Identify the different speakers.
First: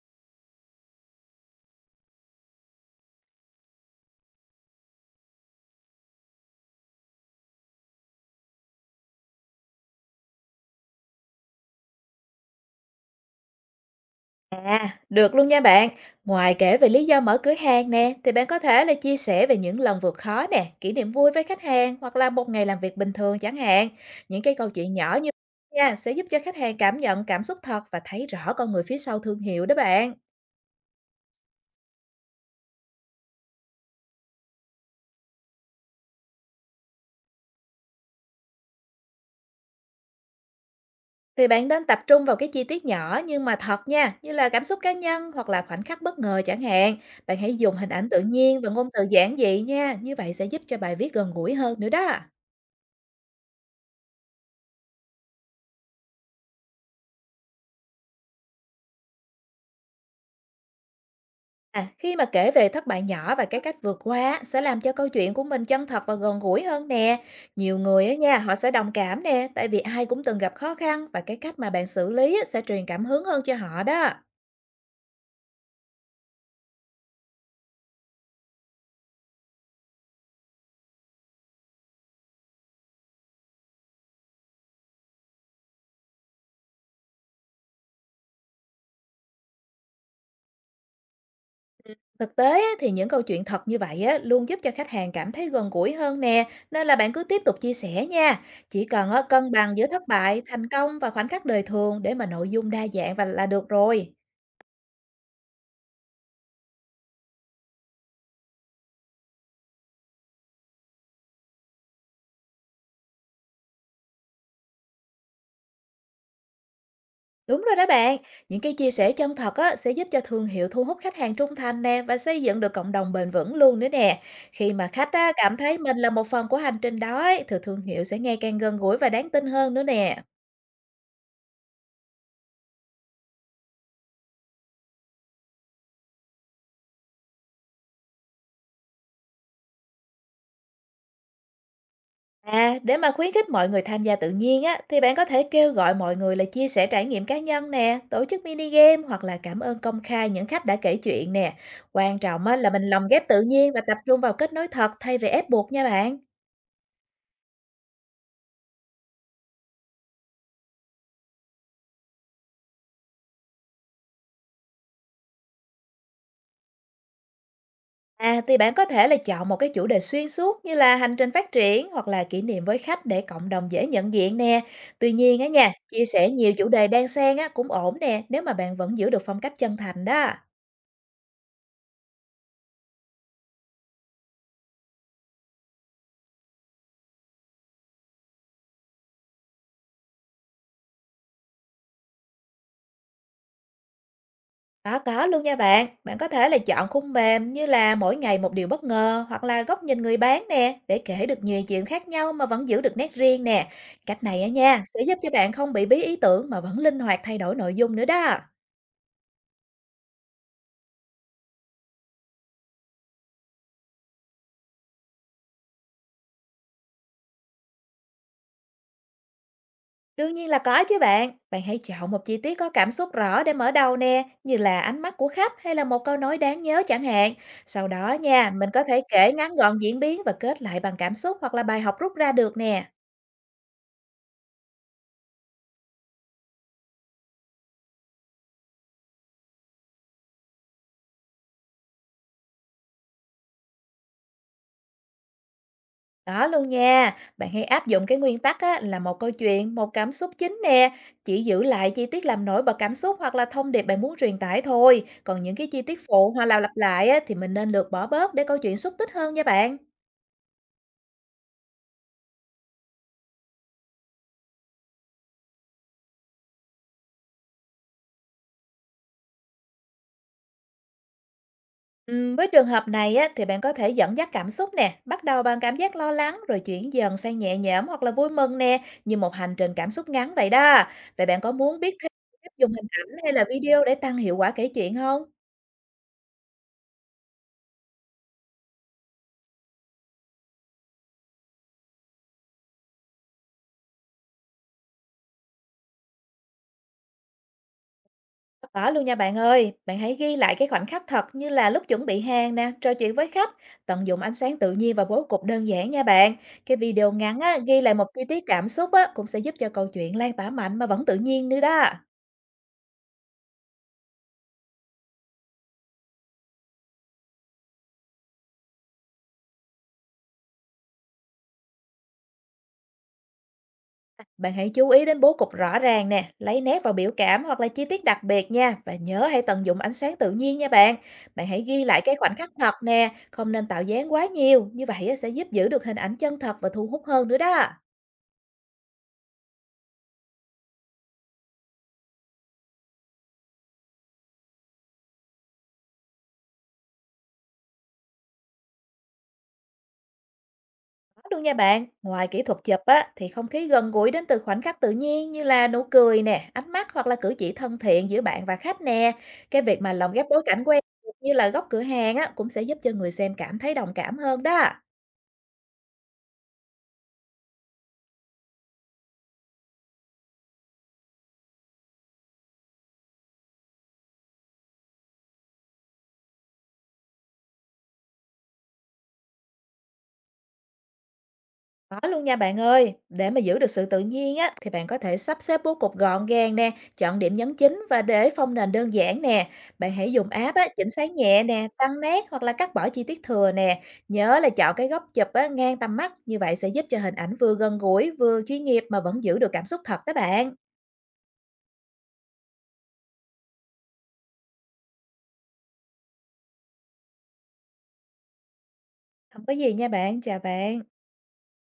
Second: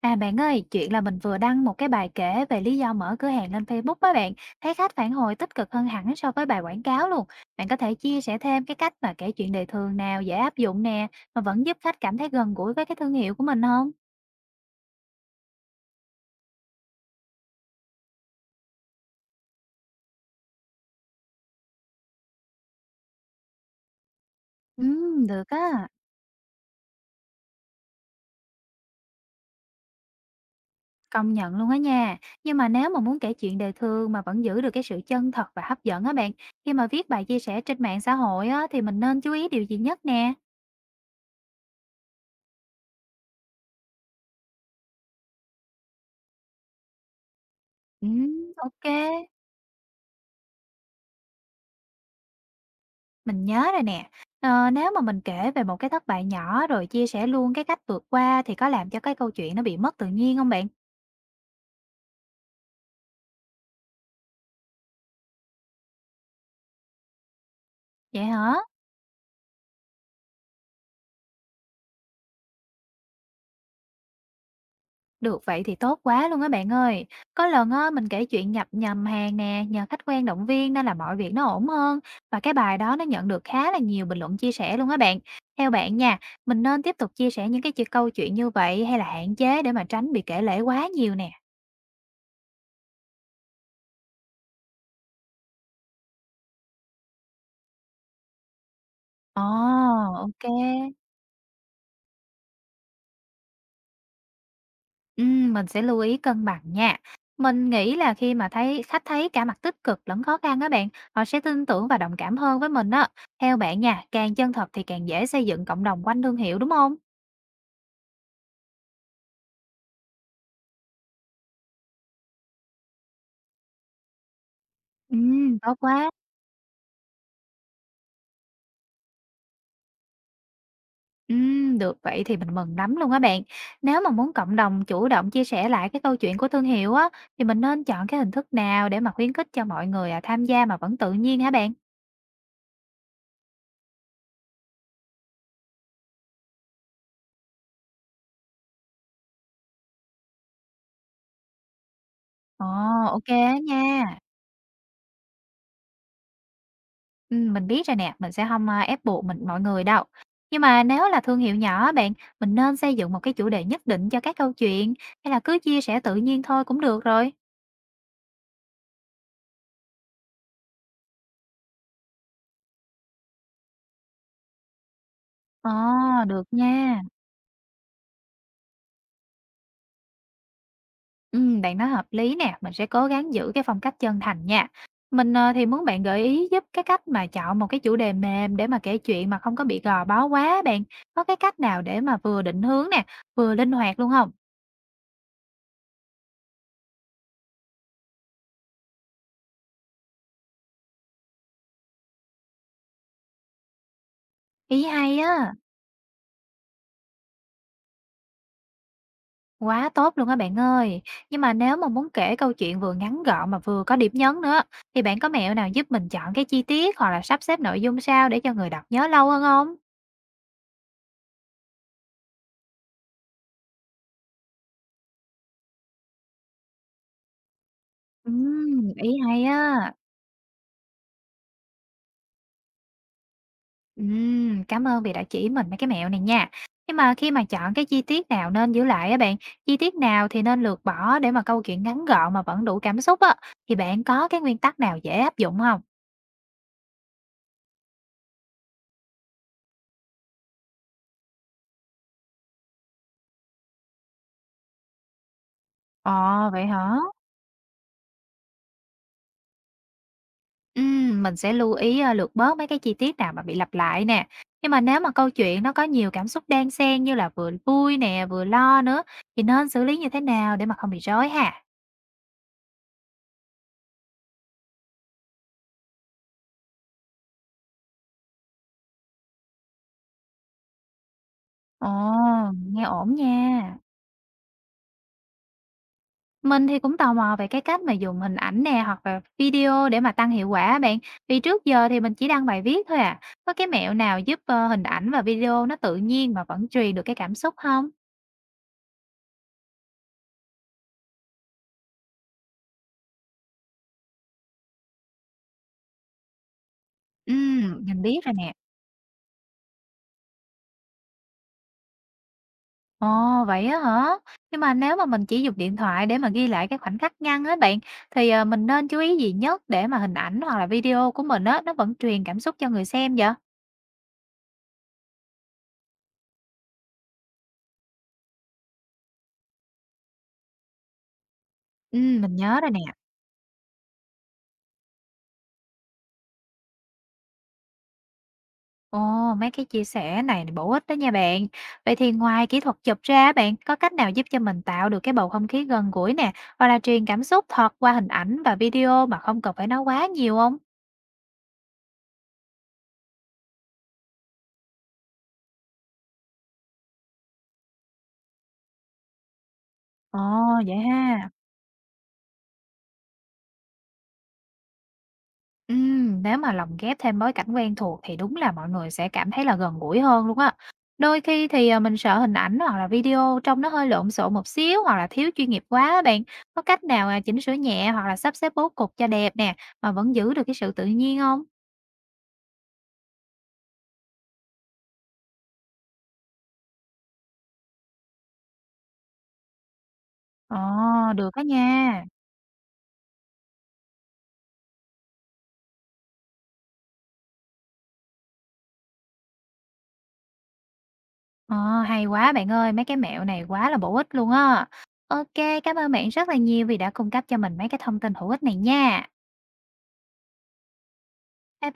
Speaker 1: À bạn ơi, chuyện là mình vừa đăng một cái bài kể về lý do mở cửa hàng lên Facebook với bạn, thấy khách phản hồi tích cực hơn hẳn so với bài quảng cáo luôn. Bạn có thể chia sẻ thêm cái cách mà kể chuyện đời thường nào dễ áp dụng nè, mà vẫn giúp khách cảm thấy gần gũi với cái thương hiệu của mình không?
Speaker 2: À, được luôn nha bạn. Ngoài kể về lý do mở cửa hàng nè, thì bạn có thể là chia sẻ về những lần vượt khó nè, kỷ niệm vui với khách hàng hoặc là một ngày làm việc bình thường chẳng hạn. Những cái câu
Speaker 1: Ừ,
Speaker 2: chuyện nhỏ như
Speaker 1: được á,
Speaker 2: nha sẽ giúp cho khách hàng cảm nhận cảm xúc thật và thấy rõ con người phía sau thương hiệu đó bạn.
Speaker 1: công nhận luôn á nha. Nhưng mà nếu mà muốn kể chuyện đời thường mà vẫn giữ được cái sự chân thật và hấp dẫn á bạn, khi mà viết bài chia sẻ trên mạng xã hội á, thì mình nên chú ý điều gì nhất nè?
Speaker 2: Thì bạn nên tập trung vào cái chi tiết nhỏ nhưng mà thật nha, như là cảm xúc cá nhân hoặc là khoảnh khắc bất ngờ chẳng hạn. Bạn hãy dùng hình ảnh
Speaker 1: Ừ,
Speaker 2: tự nhiên và
Speaker 1: ok.
Speaker 2: ngôn từ giản dị nha, như vậy sẽ giúp cho bài viết gần gũi hơn nữa đó.
Speaker 1: Mình nhớ rồi nè. Ờ, nếu mà mình kể về một cái thất bại nhỏ rồi chia sẻ luôn cái cách vượt qua thì có làm cho cái câu chuyện nó bị mất tự nhiên không bạn?
Speaker 2: À, khi mà kể về thất bại nhỏ và cái cách vượt qua á, sẽ làm cho câu chuyện của mình chân thật và gần gũi hơn nè. Nhiều người á
Speaker 1: Vậy
Speaker 2: nha, họ
Speaker 1: hả?
Speaker 2: sẽ đồng cảm nè, tại vì ai cũng từng gặp khó khăn và cái cách mà bạn xử lý á, sẽ truyền cảm hứng hơn cho họ đó.
Speaker 1: Được vậy thì tốt quá luôn á bạn ơi. Có lần á, mình kể chuyện nhập nhầm hàng nè, nhờ khách quen động viên nên là mọi việc nó ổn hơn. Và cái bài đó nó nhận được khá là nhiều bình luận chia sẻ luôn á bạn. Theo bạn nha, mình nên tiếp tục chia sẻ những cái câu chuyện như vậy hay là hạn chế để mà tránh bị kể lể quá nhiều nè?
Speaker 2: Thực tế á, thì những câu chuyện thật như vậy á, luôn giúp cho khách hàng cảm thấy gần gũi hơn nè, nên là bạn cứ tiếp tục chia sẻ nha. Chỉ cần á,
Speaker 1: Ồ,
Speaker 2: cân bằng giữa thất bại,
Speaker 1: ok.
Speaker 2: thành công và khoảnh khắc đời thường để mà nội dung đa dạng và là được rồi.
Speaker 1: Mình sẽ lưu ý cân bằng nha. Mình nghĩ là khi mà khách thấy cả mặt tích cực lẫn khó khăn á bạn, họ sẽ tin tưởng và đồng cảm hơn với mình á. Theo bạn nha, càng chân thật thì càng dễ xây dựng cộng đồng quanh thương hiệu đúng không?
Speaker 2: Đúng rồi đó bạn, những cái chia sẻ chân thật á, sẽ giúp cho thương hiệu thu hút khách hàng trung thành nè và xây dựng được cộng đồng bền vững luôn nữa nè. Khi mà khách
Speaker 1: Ừ,
Speaker 2: á, cảm
Speaker 1: tốt
Speaker 2: thấy mình là
Speaker 1: quá.
Speaker 2: một phần của hành trình đó ấy, thì thương hiệu sẽ ngày càng gần gũi và đáng tin hơn nữa nè.
Speaker 1: Ừ, được vậy thì mình mừng lắm luôn á bạn. Nếu mà muốn cộng đồng chủ động chia sẻ lại cái câu chuyện của thương hiệu á, thì mình nên chọn cái hình thức nào để mà khuyến khích cho mọi người tham gia mà vẫn tự nhiên hả bạn?
Speaker 2: À, để mà khuyến khích mọi người tham gia tự nhiên á, thì bạn có thể kêu gọi mọi người là chia sẻ trải nghiệm cá nhân nè, tổ chức mini game hoặc là cảm ơn công khai những khách đã kể chuyện nè. Quan trọng á,
Speaker 1: Ồ,
Speaker 2: là mình lồng
Speaker 1: ok
Speaker 2: ghép tự
Speaker 1: á
Speaker 2: nhiên và tập
Speaker 1: nha.
Speaker 2: trung vào kết nối thật thay vì ép buộc nha bạn.
Speaker 1: Mình biết rồi nè, mình sẽ không ép buộc mọi người đâu. Nhưng mà nếu là thương hiệu nhỏ bạn, mình nên xây dựng một cái chủ đề nhất định cho các câu chuyện, hay là cứ chia sẻ tự nhiên thôi cũng được rồi?
Speaker 2: À, thì bạn có thể là chọn một cái chủ đề xuyên suốt như là hành trình phát triển hoặc là kỷ niệm với khách để cộng đồng dễ nhận diện nè. Tuy nhiên á
Speaker 1: Ờ,
Speaker 2: nha, chia sẻ
Speaker 1: được
Speaker 2: nhiều chủ đề
Speaker 1: nha.
Speaker 2: đan xen á cũng ổn nè, nếu mà bạn vẫn giữ được phong cách chân thành đó.
Speaker 1: Bạn nói hợp lý nè, mình sẽ cố gắng giữ cái phong cách chân thành nha. Mình, thì muốn bạn gợi ý giúp cái cách mà chọn một cái chủ đề mềm để mà kể chuyện mà không có bị gò bó quá bạn. Có cái cách nào để mà vừa định hướng nè, vừa linh hoạt luôn không?
Speaker 2: Có luôn nha bạn. Bạn có thể là chọn khung mềm như là mỗi ngày một điều bất ngờ hoặc là góc nhìn người bán nè để kể được nhiều chuyện khác nhau mà vẫn giữ được nét riêng nè. Cách này á
Speaker 1: Ý
Speaker 2: nha, sẽ
Speaker 1: hay
Speaker 2: giúp cho
Speaker 1: á.
Speaker 2: bạn không bị bí ý tưởng mà vẫn linh hoạt thay đổi nội dung nữa đó.
Speaker 1: Quá tốt luôn á bạn ơi. Nhưng mà nếu mà muốn kể câu chuyện vừa ngắn gọn mà vừa có điểm nhấn nữa, thì bạn có mẹo nào giúp mình chọn cái chi tiết hoặc là sắp xếp nội dung sao để cho người đọc nhớ lâu hơn không?
Speaker 2: Đương nhiên là có chứ bạn. Bạn hãy chọn một chi tiết có cảm xúc rõ để mở đầu nè, như là ánh mắt của khách hay là một câu nói đáng nhớ chẳng hạn. Sau đó nha, mình có thể
Speaker 1: Ý
Speaker 2: kể
Speaker 1: hay
Speaker 2: ngắn gọn
Speaker 1: á.
Speaker 2: diễn biến và kết lại bằng cảm xúc hoặc là bài học rút ra được nè.
Speaker 1: Cảm ơn vì đã chỉ mình mấy cái mẹo này nha. Nhưng mà khi mà chọn cái chi tiết nào nên giữ lại á bạn, chi tiết nào thì nên lược bỏ để mà câu chuyện ngắn gọn mà vẫn đủ cảm xúc á, thì bạn có cái nguyên tắc nào dễ áp dụng không?
Speaker 2: Đó luôn nha. Bạn hãy áp dụng cái nguyên tắc á, là một câu chuyện, một cảm xúc chính nè. Chỉ giữ lại chi tiết làm nổi bật cảm xúc hoặc là thông điệp bạn muốn truyền tải thôi. Còn những cái chi tiết phụ hoặc
Speaker 1: Ồ,
Speaker 2: là
Speaker 1: vậy
Speaker 2: lặp
Speaker 1: hả?
Speaker 2: lại á, thì mình nên lược bỏ bớt để câu chuyện xúc tích hơn nha bạn.
Speaker 1: Mình sẽ lưu ý, lược bớt mấy cái chi tiết nào mà bị lặp lại nè. Nhưng mà nếu mà câu chuyện nó có nhiều cảm xúc đan xen như là vừa vui nè, vừa lo nữa, thì nên xử lý như thế nào để mà không bị rối ha?
Speaker 2: Với trường hợp này á, thì bạn có thể dẫn dắt cảm xúc nè, bắt đầu bằng cảm giác lo lắng rồi chuyển dần sang nhẹ nhõm hoặc là vui mừng nè, như một hành trình cảm xúc ngắn vậy đó. Vậy bạn có muốn
Speaker 1: Ồ,
Speaker 2: biết thêm cách dùng
Speaker 1: nghe
Speaker 2: hình
Speaker 1: ổn
Speaker 2: ảnh hay là
Speaker 1: nha.
Speaker 2: video để tăng hiệu quả kể chuyện không?
Speaker 1: Mình thì cũng tò mò về cái cách mà dùng hình ảnh nè, hoặc là video để mà tăng hiệu quả bạn. Vì trước giờ thì mình chỉ đăng bài viết thôi à. Có cái mẹo nào giúp, hình ảnh và video nó tự nhiên mà vẫn truyền được cái cảm xúc không?
Speaker 2: Có luôn nha bạn ơi, bạn hãy ghi lại cái khoảnh khắc thật như là lúc chuẩn bị hàng nè, trò chuyện với khách, tận dụng ánh sáng tự nhiên và bố cục đơn giản nha bạn. Cái video ngắn á, ghi lại
Speaker 1: Mình
Speaker 2: một
Speaker 1: biết
Speaker 2: chi
Speaker 1: rồi
Speaker 2: tiết
Speaker 1: nè.
Speaker 2: cảm xúc á, cũng sẽ giúp cho câu chuyện lan tỏa mạnh mà vẫn tự nhiên nữa đó.
Speaker 1: Ồ, vậy á hả? Nhưng mà nếu mà mình chỉ dùng điện thoại để mà ghi lại cái khoảnh khắc ngắn á bạn, thì, mình nên chú ý gì nhất để mà hình ảnh hoặc là video của mình á, nó vẫn truyền cảm xúc cho người xem vậy?
Speaker 2: Bạn hãy chú ý đến bố cục rõ ràng nè, lấy nét vào biểu cảm hoặc là chi tiết đặc biệt nha và nhớ hãy tận dụng ánh sáng tự nhiên nha bạn. Bạn hãy ghi lại cái khoảnh
Speaker 1: Mình
Speaker 2: khắc
Speaker 1: nhớ rồi
Speaker 2: thật
Speaker 1: nè.
Speaker 2: nè, không nên tạo dáng quá nhiều, như vậy á, sẽ giúp giữ được hình ảnh chân thật và thu hút hơn nữa đó.
Speaker 1: Ồ, mấy cái chia sẻ này là bổ ích đó nha bạn. Vậy thì ngoài kỹ thuật chụp ra bạn, có cách nào giúp cho mình tạo được cái bầu không khí gần gũi nè, hoặc là truyền cảm xúc thật qua hình ảnh và video mà không cần phải nói quá nhiều không?
Speaker 2: Có luôn nha bạn, ngoài kỹ thuật chụp á thì không khí gần gũi đến từ khoảnh khắc tự nhiên như là nụ cười nè, ánh mắt hoặc là cử chỉ thân thiện giữa bạn và khách nè. Cái việc mà lồng
Speaker 1: Ồ,
Speaker 2: ghép bối cảnh
Speaker 1: vậy
Speaker 2: quen thuộc
Speaker 1: ha.
Speaker 2: như là góc cửa hàng á cũng sẽ giúp cho người xem cảm thấy đồng cảm hơn đó.
Speaker 1: Nếu mà lồng ghép thêm bối cảnh quen thuộc thì đúng là mọi người sẽ cảm thấy là gần gũi hơn luôn á. Đôi khi thì mình sợ hình ảnh hoặc là video trông nó hơi lộn xộn một xíu hoặc là thiếu chuyên nghiệp quá á bạn. Có cách nào chỉnh sửa nhẹ hoặc là sắp xếp bố cục cho đẹp nè mà vẫn giữ được cái sự tự nhiên không?
Speaker 2: Có luôn nha bạn ơi, để mà giữ được sự tự nhiên á thì bạn có thể sắp xếp bố cục gọn gàng nè, chọn điểm nhấn chính và để phông nền đơn giản nè. Bạn hãy dùng app
Speaker 1: Ồ,
Speaker 2: á, chỉnh sáng
Speaker 1: được
Speaker 2: nhẹ
Speaker 1: đó
Speaker 2: nè, tăng
Speaker 1: nha.
Speaker 2: nét hoặc là cắt bỏ chi tiết thừa nè. Nhớ là chọn cái góc chụp á, ngang tầm mắt, như vậy sẽ giúp cho hình ảnh vừa gần gũi, vừa chuyên nghiệp mà vẫn giữ được cảm xúc thật đó bạn.
Speaker 1: Ồ, hay quá bạn ơi, mấy cái mẹo này quá là bổ ích luôn á. Ok, cảm ơn bạn rất là nhiều vì đã cung cấp cho mình mấy cái thông tin hữu ích này nha.
Speaker 2: Không có gì nha bạn, chào bạn.
Speaker 1: Bye bye.